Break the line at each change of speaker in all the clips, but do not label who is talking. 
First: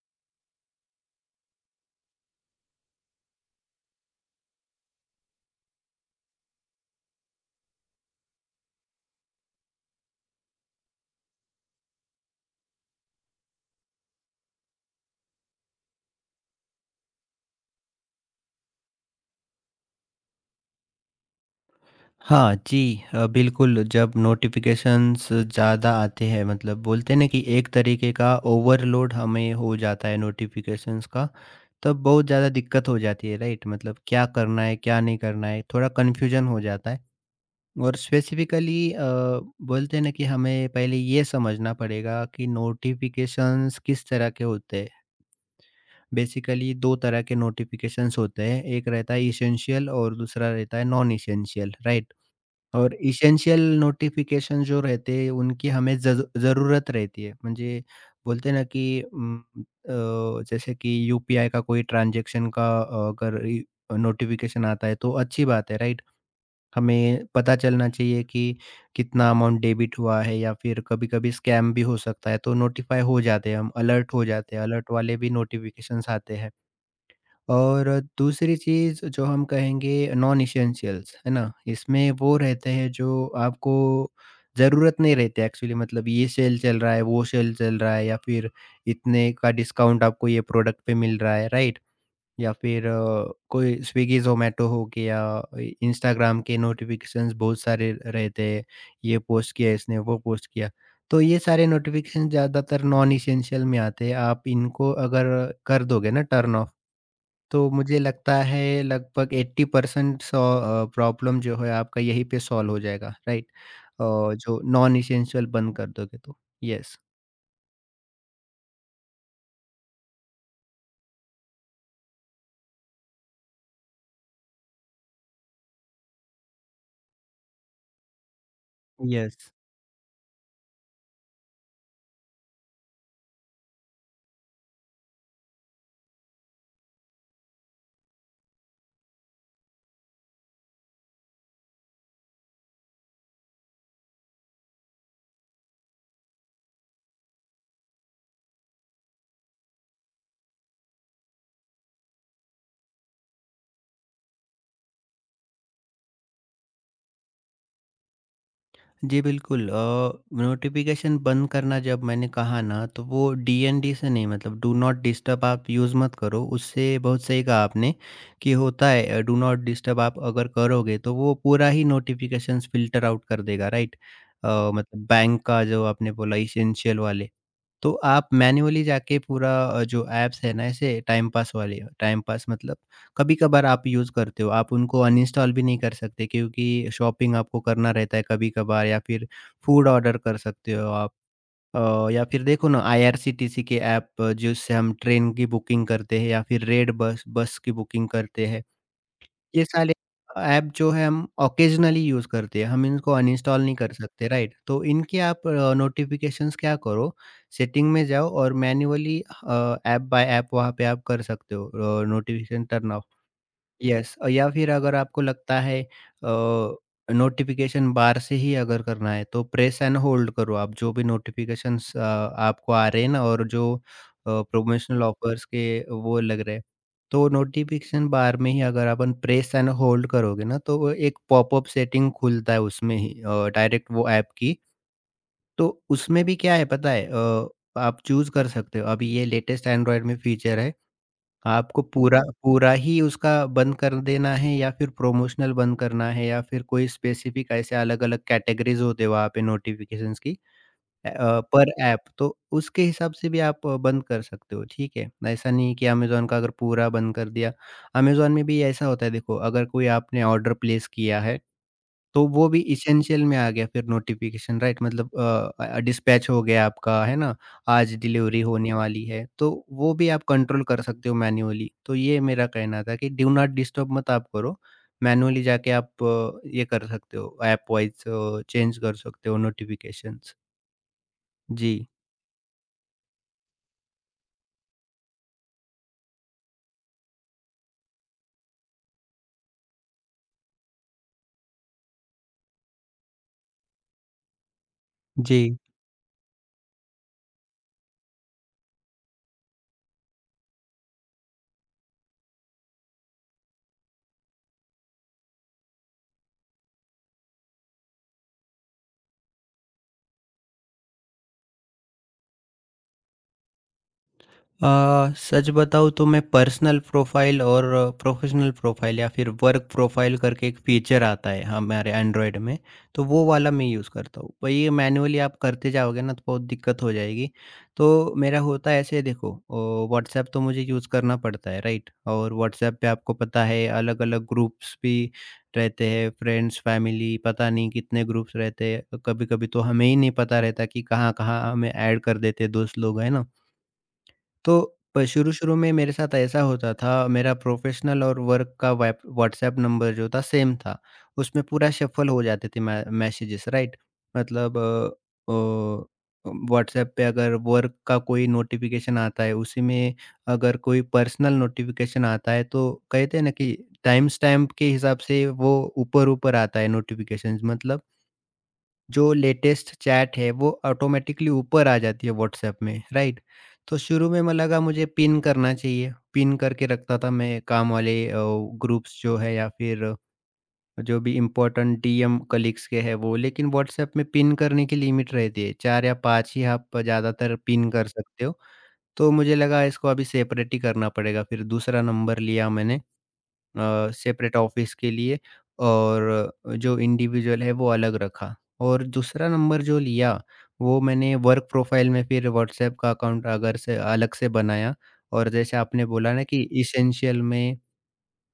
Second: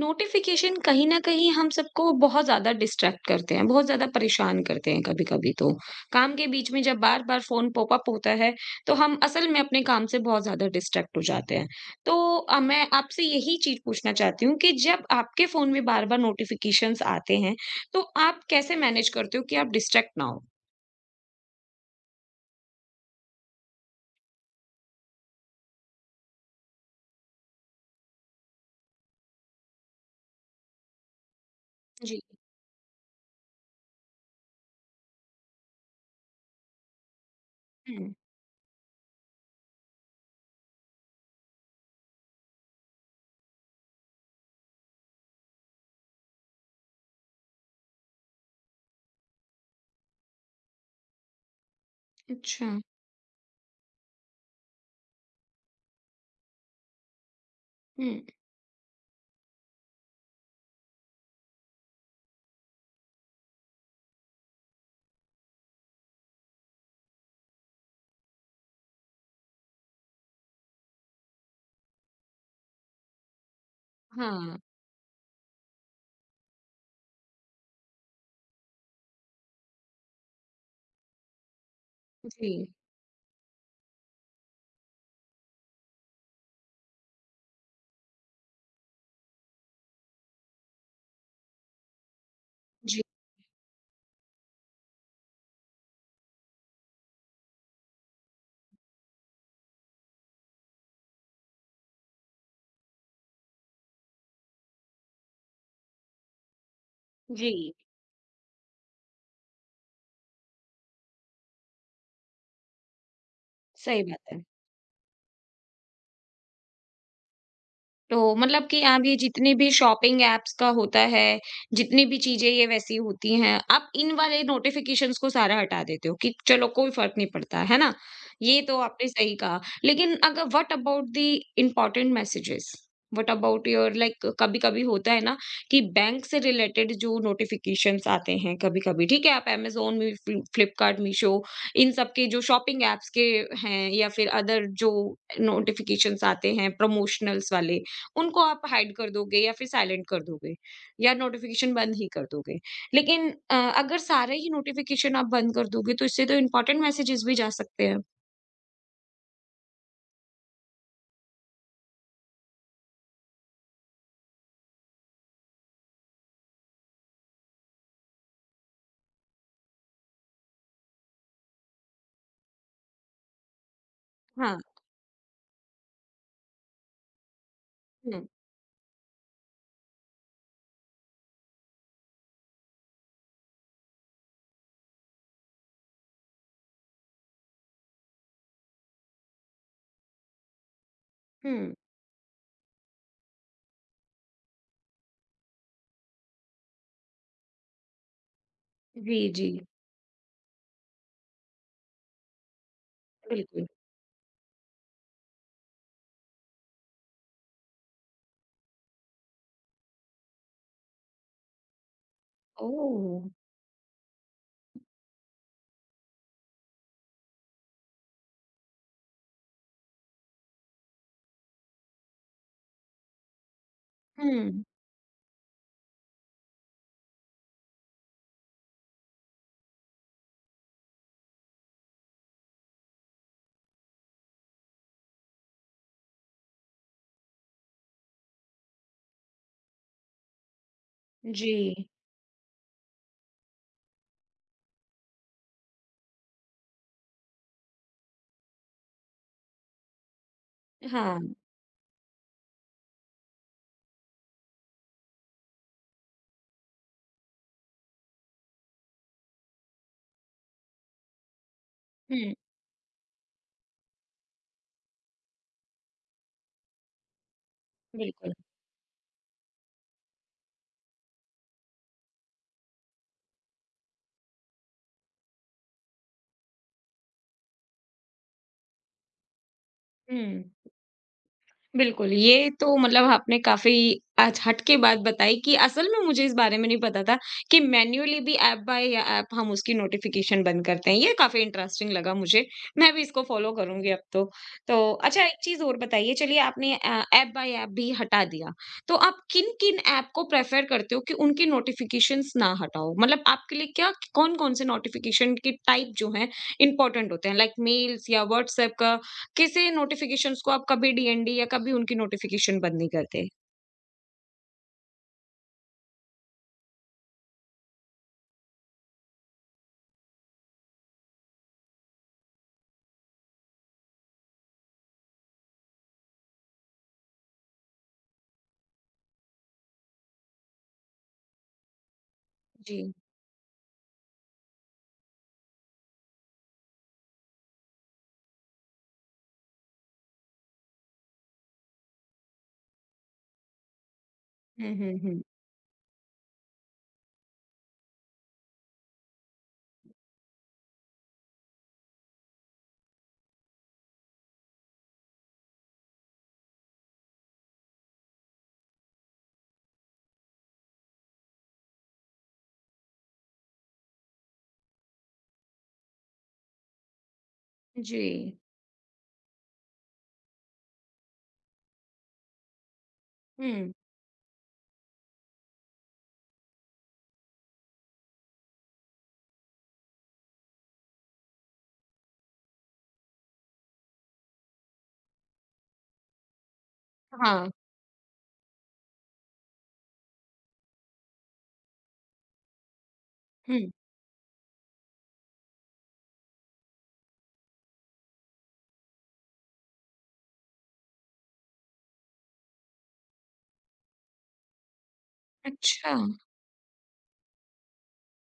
Notification कहीं न कहीं हम सबको बहुत ज़्यादा डिस्ट्रैक्ट करते हैं, बहुत ज़्यादा परेशान करते हैं कभी-कभी तो। काम के बीच में जब बार-बार फ़ोन पॉपअप होता है, तो हम असल में अपने काम से बहुत ज़्यादा डिस्ट्रैक्ट हो जाते हैं। तो मैं आपसे यही चीज़ पूछना चाहती हूँ कि जब आपके फ़ोन में बार-बार नोटिफिकेशंस आते हैं, तो आप कैसे मैनेज करते हो कि आप डिस्ट्रैक्ट ना हो?
हाँ जी। बिल्कुल, जब नोटिफिकेशंस ज़्यादा आते हैं मतलब बोलते हैं ना कि एक तरीके का ओवरलोड हमें हो जाता है नोटिफिकेशंस का। तब
जी।
बहुत ज़्यादा दिक्कत हो जाती है, राइट। मतलब क्या करना है, क्या नहीं करना है, थोड़ा कन्फ्यूजन हो जाता है। और
हुँ,
स्पेसिफिकली बोलते हैं ना कि हमें पहले ये समझना पड़ेगा कि नोटिफिकेशंस किस तरह के होते हैं। बेसिकली दो तरह के नोटिफिकेशंस होते हैं, एक रहता है इसेंशियल और दूसरा रहता है नॉन इसेंशियल, राइट।
अच्छा।
और एसेंशियल नोटिफिकेशन जो रहते हैं, उनकी हमें ज़रूरत रहती है। म्हणजे
हुँ,
बोलते हैं ना कि उम, अ, जैसे कि यूपीआई का कोई ट्रांज़ैक्शन का, अगर इ नोटिफिकेशन आता है, तो अच्छी बात है, राइट? हमें पता चलना चाहिए कि कितना अमाउंट डेबिट हुआ है या फिर कभी-कभी स्कैम भी हो सकता है, तो नोटिफ़ाई हो जाते हैं हम, अलर्ट हो
हाँ।
जाते हैं। अलर्ट वाले भी नोटिफिकेशंस आते हैं। और दूसरी चीज़ जो हम कहेंगे नॉन एसेंशियल्स, है ना? इसमें वो
जी,
रहते हैं जो आपको ज़रूरत नहीं रहती एक्चुअली। मतलब ये सेल चल रहा है, वो सेल चल रहा है या फिर इतने का डिस्काउंट आपको ये प्रोडक्ट पे मिल रहा है, राइट? या फिर
जी,
कोई स्विगी, ज़ोमैटो हो गया, इ इंस्टाग्राम के नोटिफ़िकेशंस बहुत सारे रहते हैं, ये पोस्ट किया इसने, वो पोस्ट किया। तो ये सारे नोटिफ़िकेशन ज़्यादातर नॉन एसेंशियल में आते हैं। आप इनको अगर कर दोगे ना टर्न ऑफ,
जी।
तो मुझे लगता है लगभग 80% प्रॉब्लम जो है आपका यहीं पे सॉल्व हो जाएगा, राइट?
सही
अ,
बात है।
जो नॉन एसेंशियल बंद कर दोगे तो। यस।
तो मतलब कि आप ये जितने भी शॉपिंग ऐप्स का होता है, जितनी भी चीज़ें ये वैसी होती हैं, आप इन वाले नोटिफ़िकेशंस को सारा हटा देते हो कि चलो कोई फ़र्क नहीं पड़ता, है ना? ये तो आपने सही
यस।
कहा। लेकिन अगर what about the important messages? What about your like कभी-कभी होता है ना कि बैंक से रिलेटेड जो नोटिफ़िकेशंस आते हैं कभी-कभी, ठीक है? आप अमेज़न, मी फ्लि फ्लिपकार्ट, मीशो इन सब के जो शॉपिंग ऐप्स के हैं या फिर अदर जो नोटिफ़िकेशंस आते हैं प्रमोशनल्स वाले, उनको आप हाइड कर दोगे या फिर साइलेंट कर दोगे या नोटिफिकेशन बंद ही कर दोगे। लेकिन अगर सारे ही नोटिफिकेशन आप बंद कर दोगे तो इससे तो इम्पोर्टेंट मैसेजेस भी जा सकते हैं।
जी, बिल्कुल। नोटिफ़िकेशन बंद करना जब मैंने कहा ना, तो वो डीएनडी से नहीं, मतलब डू नॉट डिस्टर्ब आप यूज़ मत करो। उससे बहुत सही कहा आपने कि होता है, डू नॉट डिस्टर्ब आप अगर करोगे, तो वो पूरा ही नोटिफ़िकेशंस फ़िल्टर आउट कर देगा, राइट?
हाँ,
मतलब बैंक का जो आपने बोला एसेंशियल वाले, तो
हुँ,
आप मैन्युअली जाके पूरा जो ऐप्स है ना ऐसे टाइम पास वाले, टाइम पास मतलब कभी-कभार आप यूज़ करते हो, आप उनको अनइंस्टॉल भी नहीं कर सकते क्योंकि शॉपिंग आपको करना रहता है कभी-कभार या फिर फूड ऑर्डर कर सकते हो आप।
हुँ।
या फिर देखो ना आईआरसीटीसी के ऐप, जिससे हम ट्रेन की बुकिंग करते हैं या फिर रेड बस बस की बुकिंग करते हैं।
जी, जी,
ये सारे ऐप जो है हम ऑकेजनली यूज़ करते हैं, हम इनको अनइंस्टॉल
बिल्कुल।
नहीं कर सकते, राइट? तो इनके आप नोटिफ़िकेशंस क्या करो, सेटिंग में जाओ और मैन्युअली ऐप बाय ऐप वहाँ पे आप कर सकते हो notification turn off.
Oh!
Yes. या फिर अगर आपको लगता है, नोटिफ़िकेशन बार से ही अगर करना है तो प्रेस एंड होल्ड करो आप। जो भी नोटिफ़िकेशंस आपको आ रहे हैं ना और जो
हुँ,
प्रोमोशनल ऑफर्स के वो लग रहे हैं, तो नोटिफ़िकेशन बार में ही अगर अपन प्रेस एंड होल्ड करोगे ना तो वो एक पॉपअप सेटिंग खुलता है उसमें ही डायरेक्ट वो ऐप की। तो उसमें भी क्या है पता है, आप चूज कर सकते हो, अभी ये लेटेस्ट एंड्रॉयड में फीचर है।
जी।
आपको पूरा पूरा ही उसका बंद कर देना है या फिर प्रोमोशनल बंद करना है या फिर कोई स्पेसिफिक, ऐसे अलग-अलग कैटेगरीज होते हैं वहाँ पे नोटिफिकेशंस की। अ,
हाँ,
पर ऐप तो उसके हिसाब से भी आप बंद कर सकते हो, ठीक है। ऐसा नहीं है कि अमेज़न का अगर पूरा बंद कर दिया। अमेज़न में भी ऐसा होता है, देखो अगर कोई आपने ऑर्डर प्लेस किया है तो
हुँ,
वो भी एसेंशियल में आ गया फिर नोटिफ़िकेशन, राइट। मतलब डिस्पैच हो गया आपका, है ना? आज
बिल्कुल।
डिलीवरी होने वाली है, तो वो भी आप कंट्रोल कर सकते हो मैन्युअली। तो ये मेरा कहना था कि डू नॉट डिस्टर्ब मत आप करो, मैन्युअली जाके आप ये कर सकते हो ऐप वाइज़ चेंज कर सकते हो नोटिफ़िकेशंस।
हुँ।
जी।
बिल्कुल, ये तो मतलब आपने काफ़ी आज हट के बात बताई कि असल में मुझे इस बारे में नहीं पता था कि मैन्युअली भी ऐप बाय या ऐप हम उसकी नोटिफ़िकेशन बंद करते हैं। ये काफ़ी इंटरेस्टिंग लगा मुझे। मैं भी इसको फ़ॉलो करूँगी अब तो। तो अच्छा एक
जी।
चीज़ और बताइए चलिए आपने ऐप बाय ऐप भी हटा दिया। तो आप किन-किन ऐप को प्रेफ़र करते हो कि उनकी नोटिफ़िकेशंस ना हटाओ? मतलब आपके लिए क्या कौन-कौन से नोटिफ़िकेशन के टाइप जो हैं, इम्पोर्टेंट होते हैं? लाइक मेल्स या व्हाट्सऐप का किसी नोटिफ़िकेशंस को आप कभी डीएनडी या कभी उनकी नोटिफ़िकेशन बंद नहीं करते?
अ, सच बताऊँ तो मैं पर्सनल प्रोफाइल और प्रोफेशनल प्रोफाइल या फिर वर्क प्रोफाइल करके एक फीचर आता है हमारे एंड्रॉयड में, तो वो वाला मैं यूज़ करता हूँ। पर ये मैनुअली आप करते जाओगे ना तो बहुत दिक्कत हो जाएगी। तो मेरा होता है ऐसे, देखो व्हाट्सएप तो मुझे यूज़ करना पड़ता है, राइट? और व्हाट्सएप पे
जी।
आपको पता है अलग-अलग ग्रुप्स भी रहते हैं, फ्रेंड्स, फैमिली, पता नहीं कितने ग्रुप्स रहते हैं। कभी-कभी तो हमें ही नहीं पता रहता कि कहाँ-कहाँ हमें ऐड कर देते हैं दोस्त लोग, है ना? तो
हुँ, हुँ, हुँ।
शुरू-शुरू में मेरे साथ ऐसा होता था, मेरा प्रोफ़ेशनल और वर्क का वैप व्हाट्सएप नंबर जो था सेम था। उसमें पूरा शफ़ल हो जाते थे मै मैसेजेस, राइट? मतलब व्हाट्सएप पे अगर वर्क का कोई नोटिफ़िकेशन आता है, उसी में अगर कोई पर्सनल नोटिफ़िकेशन आता है तो कहते हैं ना कि टाइम स्टैम्प के हिसाब से वो ऊपर-ऊपर आता है नोटिफ़िकेशंस, मतलब
जी।
जो लेटेस्ट चैट है वो ऑटोमेटिकली ऊपर आ जाती है व्हाट्सएप में, राइट।
हुँ,
तो शुरू में मैं लगा मुझे पिन करना चाहिए, पिन करके रखता था मैं काम वाले ग्रुप्स जो है या फिर जो भी इम्पोर्टेंट डीएम कलीग्स के हैं वो, लेकिन व्हाट्सएप में पिन करने की लिमिट रहती है, 4 या 5 ही आप ज़्यादातर
हाँ।
पिन कर सकते हो। तो मुझे लगा इसको अभी सेपरेट ही करना पड़ेगा, फिर दूसरा नंबर लिया मैंने
हुँ।
सेपरेट ऑफिस के लिए, और जो इंडिविजुअल है वो अलग रखा। और दूसरा नंबर जो लिया, वो मैंने वर्क प्रोफाइल में फिर व्हाट्सएप का अकाउंट अगर से अलग से बनाया। और जैसे आपने
अच्छा।
बोला ना कि इसेंशियल में,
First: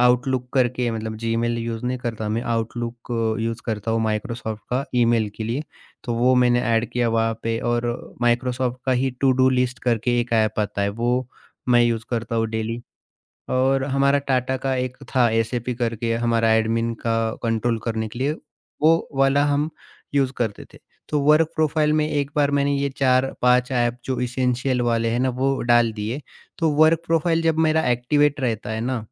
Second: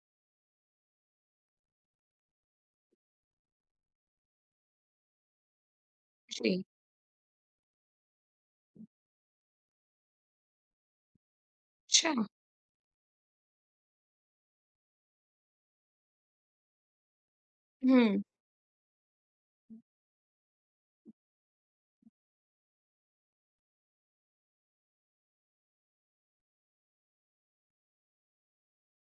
आउटलुक करके मतलब जीमेल यूज़ नहीं करता मैं, आउटलुक यूज़ करता हूँ माइक्रोसॉफ्ट का ईमेल के लिए, तो वो मैंने
जी।
ऐड किया वहाँ पे। और माइक्रोसॉफ्ट का ही टू डू लिस्ट करके एक ऐप आता है, वो मैं यूज़
अच्छा।
करता हूँ डेली। और हमारा टाटा का एक था एसएपी करके, हमारा एडमिन का कंट्रोल करने के
हुँ।
लिए, वो वाला हम यूज़ करते थे। तो वर्क प्रोफ़ाइल में एक बार मैंने ये 4-5 ऐप जो एसेंशियल वाले हैं ना, वो डाल दिए। तो वर्क प्रोफ़ाइल जब मेरा एक्टिवेट रहता है ना,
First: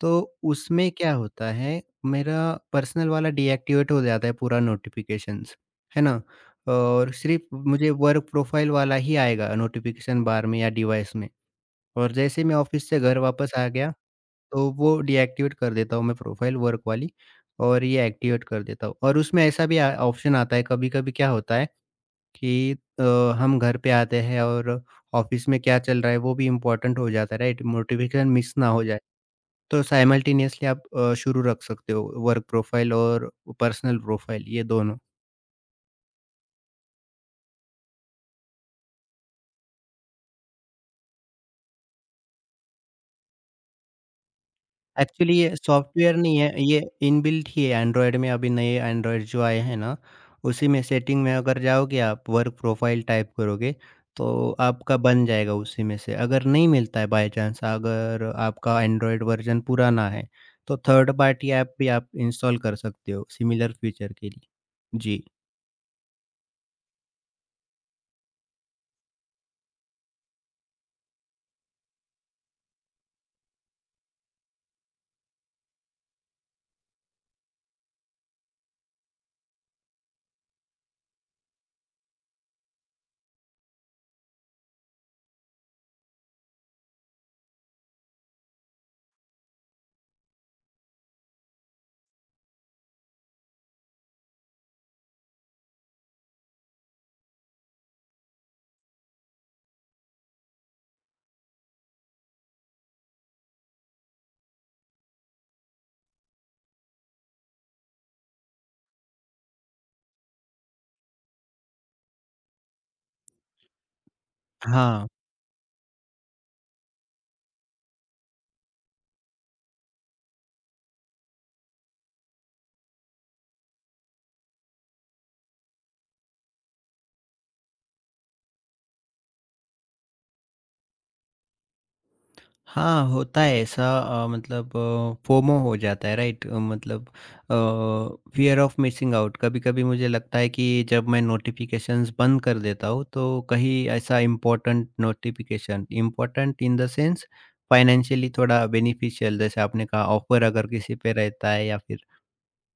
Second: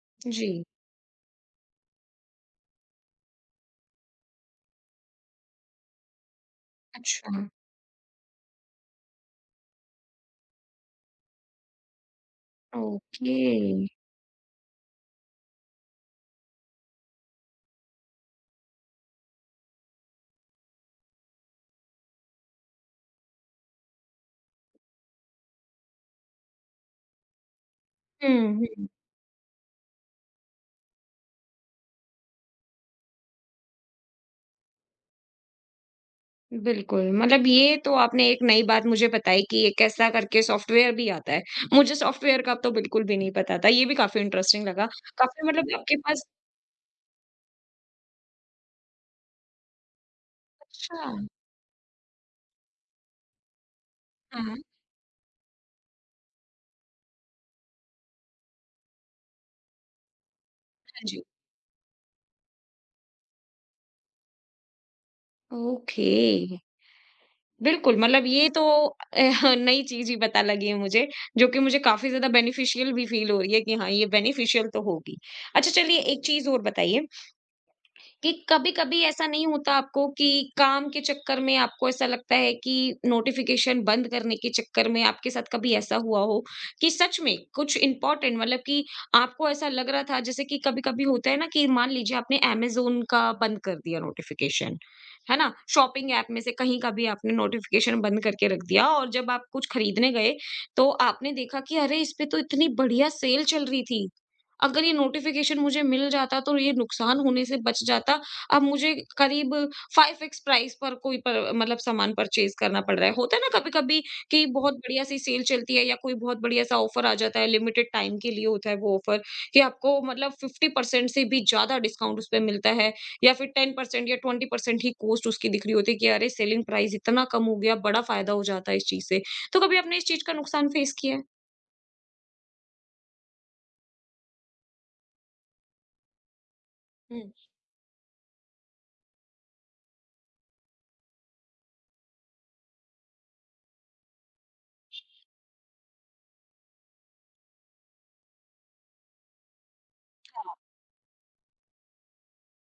तो
जी।
उसमें क्या होता है, मेरा पर्सनल वाला डीऐक्टिवेट हो जाता है पूरा नोटिफ़िकेशंस, है ना? और
अच्छा।
सिर्फ़ मुझे वर्क प्रोफ़ाइल वाला ही आएगा नोटिफ़िकेशन बार में या डिवाइस में। और जैसे ही मैं ऑफ़िस से घर
ओके।
वापस आ गया, तो वो डीएक्टिवेट कर देता हूँ मैं प्रोफ़ाइल वर्क वाली और ये एक्टिवेट कर देता हूँ। और उसमें ऐसा भी आ ऑप्शन आता है, कभी-कभी क्या होता है कि अ, हम घर पे आते हैं और ऑफ़िस में क्या चल रहा है वो भी इम्पोर्टेंट हो जाता है, राइट? नोटिफ़िकेशन मिस
हुँ,
ना हो
हुँ।
जाए। तो साइमल्टेनियसली आप शुरू रख सकते हो वर्क प्रोफ़ाइल और पर्सनल प्रोफ़ाइल, ये दोनों।
बिल्कुल, मतलब ये तो आपने एक नई बात मुझे बताई कि एक ऐसा करके सॉफ्टवेयर भी आता है। मुझे सॉफ्टवेयर का अब तो बिल्कुल भी नहीं पता था, ये भी काफ़ी इंटरेस्टिंग लगा।
एक्चुअली
काफ़ी
ये
मतलब आपके
सॉफ्टवेयर
पास
नहीं है, ये इनबिल्ट ही है एंड्रॉयड में, अभी नए एंड्रॉयड जो आए हैं ना, उसी में
अच्छा
सेटिंग में अगर जाओगे आप वर्क प्रोफाइल टाइप करोगे,
हाँ,
तो
हाँ
आपका बन जाएगा उसी में से। अगर नहीं मिलता है बाय चांस, अगर आपका एंड्रॉयड वर्ज़न पुराना है, तो थर्ड
जी।
पार्टी ऐप भी आप इंस्टॉल कर सकते हो सिमिलर फीचर के लिए। जी।
ओके। बिल्कुल, मतलब ये तो अ, नई चीज़ ही पता लगी है मुझे, जो कि मुझे काफ़ी ज़्यादा बेनिफिशियल भी फ़ील हो रही है कि हाँ, ये बेनिफिशियल तो होगी। अच्छा चलिए एक चीज़ और बताइए कि कभी-कभी ऐसा नहीं होता आपको कि काम के चक्कर में आपको ऐसा लगता है कि नोटिफिकेशन बंद करने के चक्कर में आपके साथ कभी ऐसा हुआ हो कि सच में कुछ इंपॉर्टेंट मतलब कि आपको ऐसा लग रहा था जैसे कि कभी-कभी होता है ना कि मान लीजिए आपने अमेज़न का बंद कर दिया नोटिफिकेशन, है ना? शॉपिंग ऐप में से कहीं का भी आपने नोटिफिकेशन बंद करके रख दिया और जब आप कुछ खरीदने गए, तो आपने देखा कि अरे इस पे तो इतनी बढ़िया सेल चल रही थी। अगर ये नोटिफ़िकेशन मुझे मिल जाता तो ये नुकसान होने से बच जाता। अब मुझे करीब 5 एक्स प्राइस पर कोई प मतलब सामान परचेज़ करना पड़ रहा है। होता है ना कभी-कभी कि बहुत
हाँ।
बढ़िया-सी सेल चलती है या कोई बहुत बढ़िया-सा ऑफ़र आ जाता है, लिमिटेड टाइम के लिए होता है वो ऑफ़र कि आपको मतलब 50% से भी ज़्यादा डिस्काउंट उस पे मिलता है या फिर 10% या 20% ही कॉस्ट उसकी दिख रही होती है कि अरे! सेलिंग प्राइस इतना कम हो गया, बड़ा फ़ायदा हो जाता है इस चीज़ से। तो कभी आपने इस चीज़ का नुकसान फ़ेस किया है?
हाँ, होता है ऐसा। मतलब फोमो हो जाता है, राइट। मतलब
हुँ।
Fear of missing out. कभी-कभी मुझे लगता है कि जब मैं नोटिफ़िकेशंस बंद कर देता हूँ, तो कहीं ऐसा important notification, important in the sense financially थोड़ा बेनिफिशियल, जैसे आपने कहा ऑफ़र अगर किसी पे रहता है या फिर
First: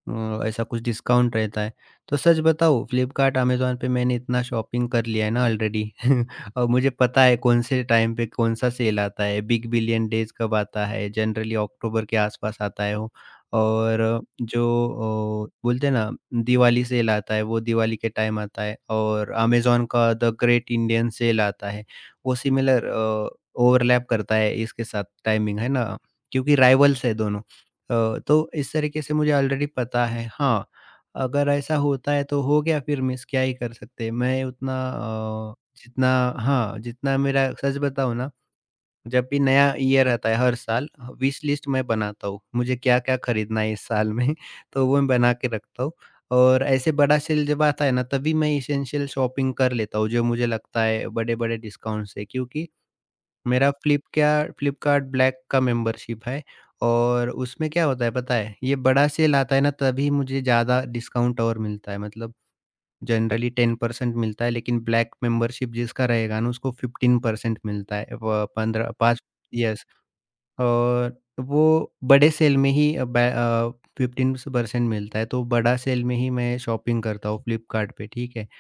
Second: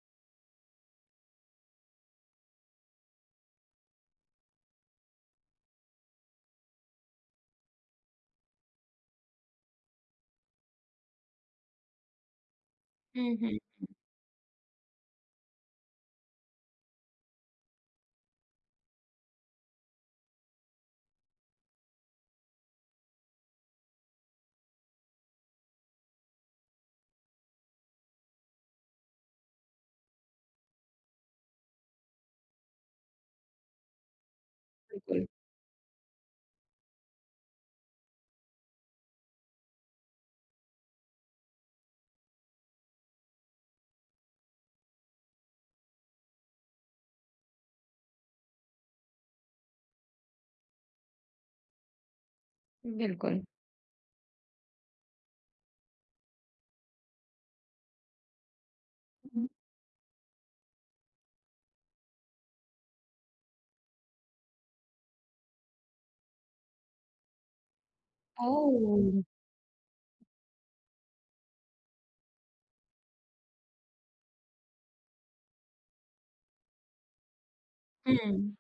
ऐसा कुछ डिस्काउंट रहता है। तो सच बताऊँ फ्लिपकार्ट, अमेज़न पे मैंने इतना शॉपिंग कर लिया है ना ऑलरेडी और मुझे पता है कौन से टाइम पे कौन-सा सेल आता है, बिग बिलियन डेज़ कब आता है, जनरली अक्टूबर के आसपास आता है वो।
हुँ, हुँ।
और जो बोलते हैं ना दिवाली सेल आता है, वो दिवाली के टाइम आता है और अमेज़न का द ग्रेट इंडियन सेल आता है। वो सिमिलर ओवरलैप करता है इसके साथ टाइमिंग, है ना, क्योंकि राइवल्स है दोनों। तो इस तरीके से मुझे ऑलरेडी पता है। हाँ, अगर ऐसा होता है तो हो गया, फिर मिस क्या ही कर सकते हैं। मैं उतना
बिल्कुल,
जितना हाँ, जितना मेरा सच बताऊँ ना, जब भी नया ईयर आता है हर साल ह विश लिस्ट मैं बनाता हूँ। मुझे क्या-क्या खरीदना है इस साल में तो वो मैं बना के रखता हूँ। और ऐसे बड़ा सेल जब आता है ना तभी मैं एसेंशियल शॉपिंग कर लेता हूँ, जो मुझे लगता है बड़े-बड़े डिस्काउंट से, क्योंकि
बिल्कुल।
मेरा फ्लिपक्या फ्लिपकार्ट ब्लैक का मेंबरशिप है। और उसमें क्या होता है पता है? ये बड़ा सेल आता है ना तभी मुझे ज़्यादा डिस्काउंट और मिलता है, मतलब जनरली 10% मिलता है लेकिन ब्लैक मेंबरशिप जिसका रहेगा ना उसको 15% मिलता है, व 15 5।
ओह!
यस। और वो बड़े सेल में ही, 15% मिलता है, तो बड़ा सेल में ही मैं शॉपिंग करता हूँ फ्लिपकार्ट पे, ठीक है।
हुँ।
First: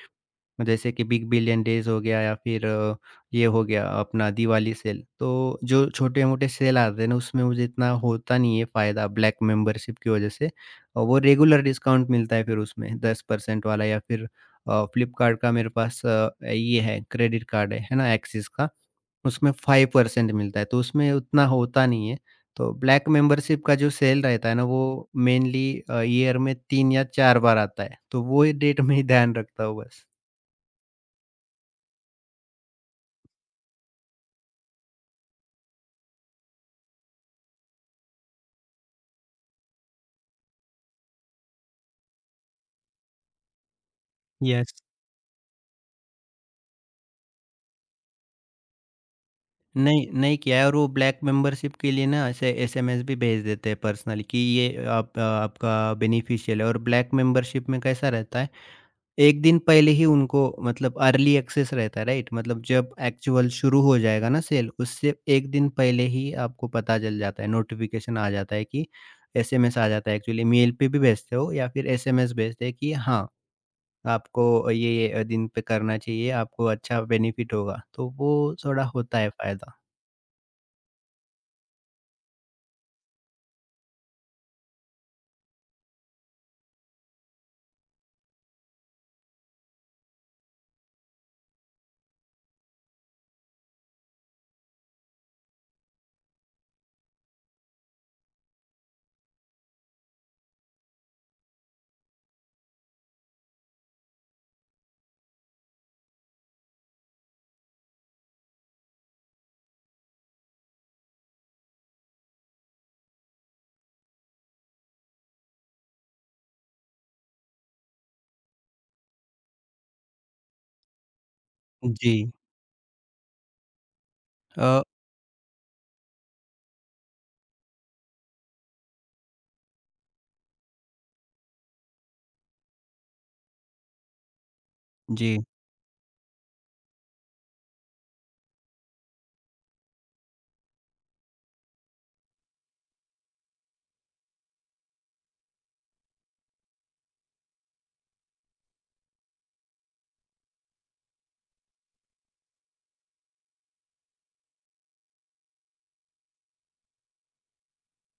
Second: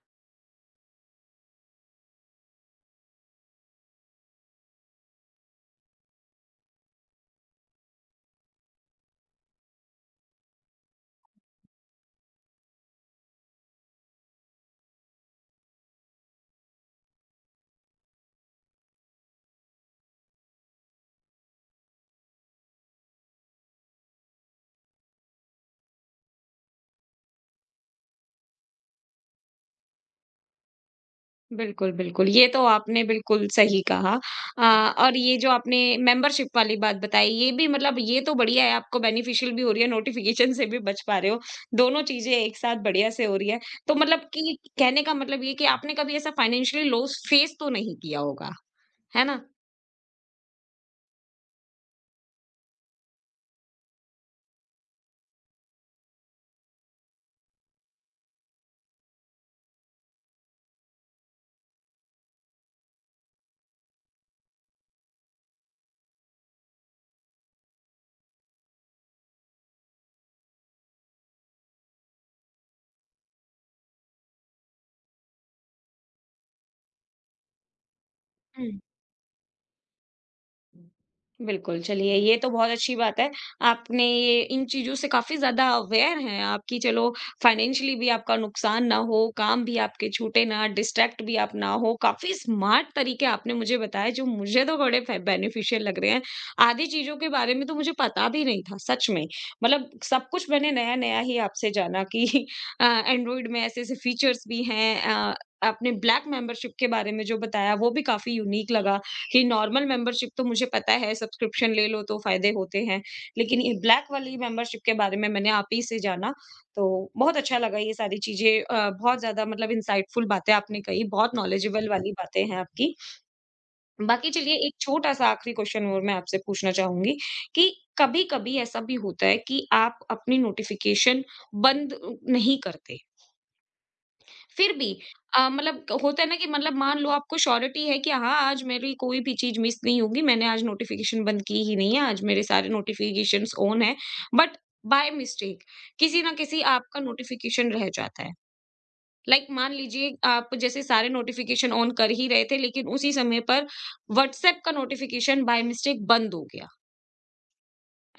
जैसे कि बिग बिलियन डेज हो गया या फिर ये हो गया अपना दिवाली सेल। तो जो छोटे-मोटे सेल आते हैं ना उसमें मुझे इतना होता नहीं है फ़ायदा ब्लैक मेंबरशिप की वज़ह से। और वो रेगुलर डिस्काउंट मिलता है फिर उसमें 10% वाला। या फिर फ्लिपकार्ट का मेरे पास ये है क्रेडिट कार्ड है ना, एक्सिस का। उसमें 5% मिलता है, तो उसमें उतना होता नहीं है। तो ब्लैक मेंबरशिप का जो सेल रहता है ना वो मेनली ईयर में 3 या 4 बार आता है। तो वो ही डेट में ही ध्यान रखता हूँ बस।
बिल्कुल, बिल्कुल, ये तो आपने बिल्कुल सही कहा। और ये जो आपने मेंबरशिप वाली बात बताई, ये भी मतलब ये तो बढ़िया है, आपको बेनिफिशियल भी हो रही है, नोटिफ़िकेशन से भी बच पा रहे हो, दोनों चीज़ें एक साथ बढ़िया से हो रही है। तो मतलब कि
यस।
कहने का मतलब ये कि आपने कभी ऐसा फाइनेंशियली लॉस फेस तो नहीं किया होगा, है ना?
नहीं, नहीं किया है। और वो ब्लैक मेंबरशिप के लिए ना ऐसे एसएमएस भी भेज देते हैं पर्सनली कि ये आप आपका बेनिफिशियल है। और ब्लैक मेंबरशिप में कैसा रहता है, एक दिन पहले ही उनको मतलब अर्ली एक्सेस रहता है, राइट? मतलब जब एक्चुअल शुरू हो जाएगा ना सेल, उससे 1 दिन पहले ही आपको पता चल जाता है, नोटिफ़िकेशन आ जाता है कि एसएमएस आ जाता है एक्चुअली, मेल पे भी भेजते हो या फिर एसएमएस भेजते हैं कि हाँ, आपको ये दिन पे करना चाहिए, आपको अच्छा बेनिफिट होगा। तो वो
हुँ।
थोड़ा होता है फ़ायदा।
बिल्कुल, चलिए ये तो बहुत अच्छी बात है। आपने ये इन चीज़ों से काफ़ी ज़्यादा अवेयर हैं आप कि चलो फाइनेंशियली भी आपका नुकसान ना हो, काम भी आपके छूटे ना, डिस्ट्रैक्ट भी आप ना हो। काफ़ी स्मार्ट तरीके आपने मुझे बताए जो मुझे तो बड़े फे बेनिफिशियल लग रहे हैं। आधी चीज़ों के बारे में तो मुझे पता भी नहीं था सच में। मतलब सब कुछ मैंने नया-नया ही आपसे जाना कि एंड्रॉइड में ऐसे-ऐसे फीचर्स भी हैं। आपने ब्लैक मेंबरशिप के बारे में जो बताया वो भी काफ़ी यूनिक लगा। कि नॉर्मल मेंबरशिप तो मुझे पता है सब्सक्रिप्शन ले लो तो फायदे होते हैं, लेकिन ये ब्लैक वाली मेंबरशिप के बारे में मैंने आप ही से जाना, तो बहुत अच्छा लगा ये सारी चीज़ें। बहुत ज़्यादा मतलब इनसाइटफुल बातें आपने कही, बहुत नॉलेजेबल वाली
जी।
बातें हैं आपकी। बाकी चलिए एक
अ,
छोटा-सा आखिरी क्वेश्चन और मैं आपसे पूछना चाहूँगी कि कभी-कभी ऐसा भी होता है कि आप अपनी नोटिफ़िकेशन बंद नहीं करते, फिर भी
जी,
मतलब होता है ना कि मतलब मान लो आपको श्योरिटी है कि हाँ आज मेरी कोई भी चीज मिस नहीं होगी, मैंने आज नोटिफिकेशन बंद की ही नहीं है, आज मेरे सारे नोटिफिकेशंस ऑन है। बट बाय मिस्टेक किसी ना किसी आपका नोटिफिकेशन रह जाता है like, मान लीजिए आप जैसे सारे नोटिफिकेशन ऑन कर ही रहे थे लेकिन उसी समय पर व्हाट्सएप का नोटिफिकेशन बाय मिस्टेक बंद हो गया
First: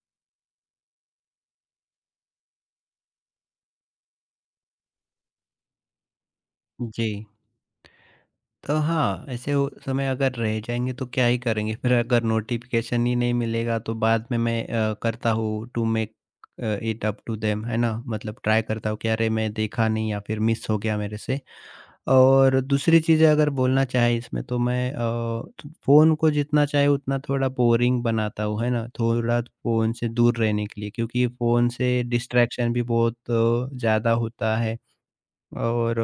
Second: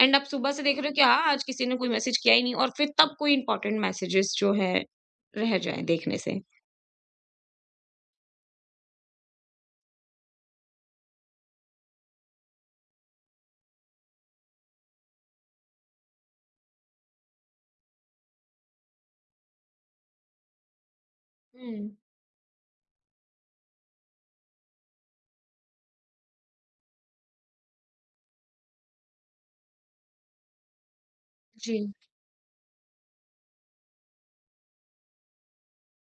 एंड आप सुबह से देख रहे हो कि हाँ आज किसी ने कोई मैसेज किया ही नहीं और फिर तब कोई इंपॉर्टेंट मैसेजेस जो है रह जाए देखने से।
जी। तो हाँ, ऐसे उ समय अगर रह जाएँगे तो क्या ही करेंगे, फिर अगर नोटिफ़िकेशन ही नहीं मिलेगा तो बाद में मैं करता हूँ to make it up to them, है ना? मतलब ट्राई करता हूँ कि अरे! मैं देखा नहीं या फिर मिस हो गया मेरे से।
हम्म।
और दूसरी चीज़ अगर बोलना चाहे इसमें, तो मैं फ़ोन को जितना चाहे उतना थोड़ा बोरिंग बनाता हूँ, है ना? थोड़ा फ़ोन से दूर रहने के लिए, क्योंकि फ़ोन
जी।
से डिस्ट्रैक्शन भी बहुत ज़्यादा होता है। और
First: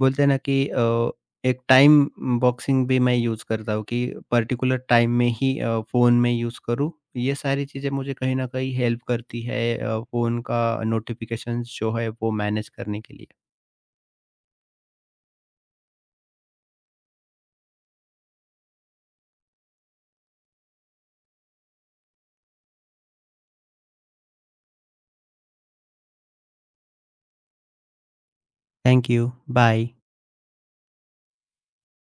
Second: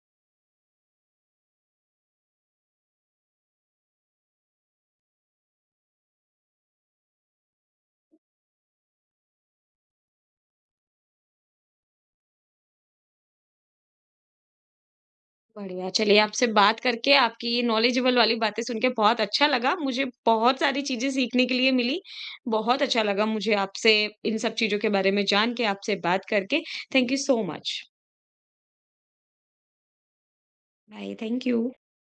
बोलते हैं ना कि एक टाइम बॉक्सिंग भी मैं यूज़ करता हूँ कि पर्टिकुलर टाइम में ही फ़ोन में यूज़ करूँ। ये सारी चीज़ें मुझे कहीं न कहीं हेल्प करती है फ़ोन का नोटिफ़िकेशंस जो है वो मैनेज करने के लिए।
बढ़िया, चलिए आपसे बात करके आपकी ये नॉलेजेबल वाली बातें सुन के बहुत अच्छा लगा। मुझे बहुत सारी चीज़ें सीखने के लिए मिली। बहुत अच्छा लगा मुझे आपसे इन सब चीज़ों के बारे में जान के, आपसे बात करके। Thank you so much.
Thank you, bye.
Bye, thank you.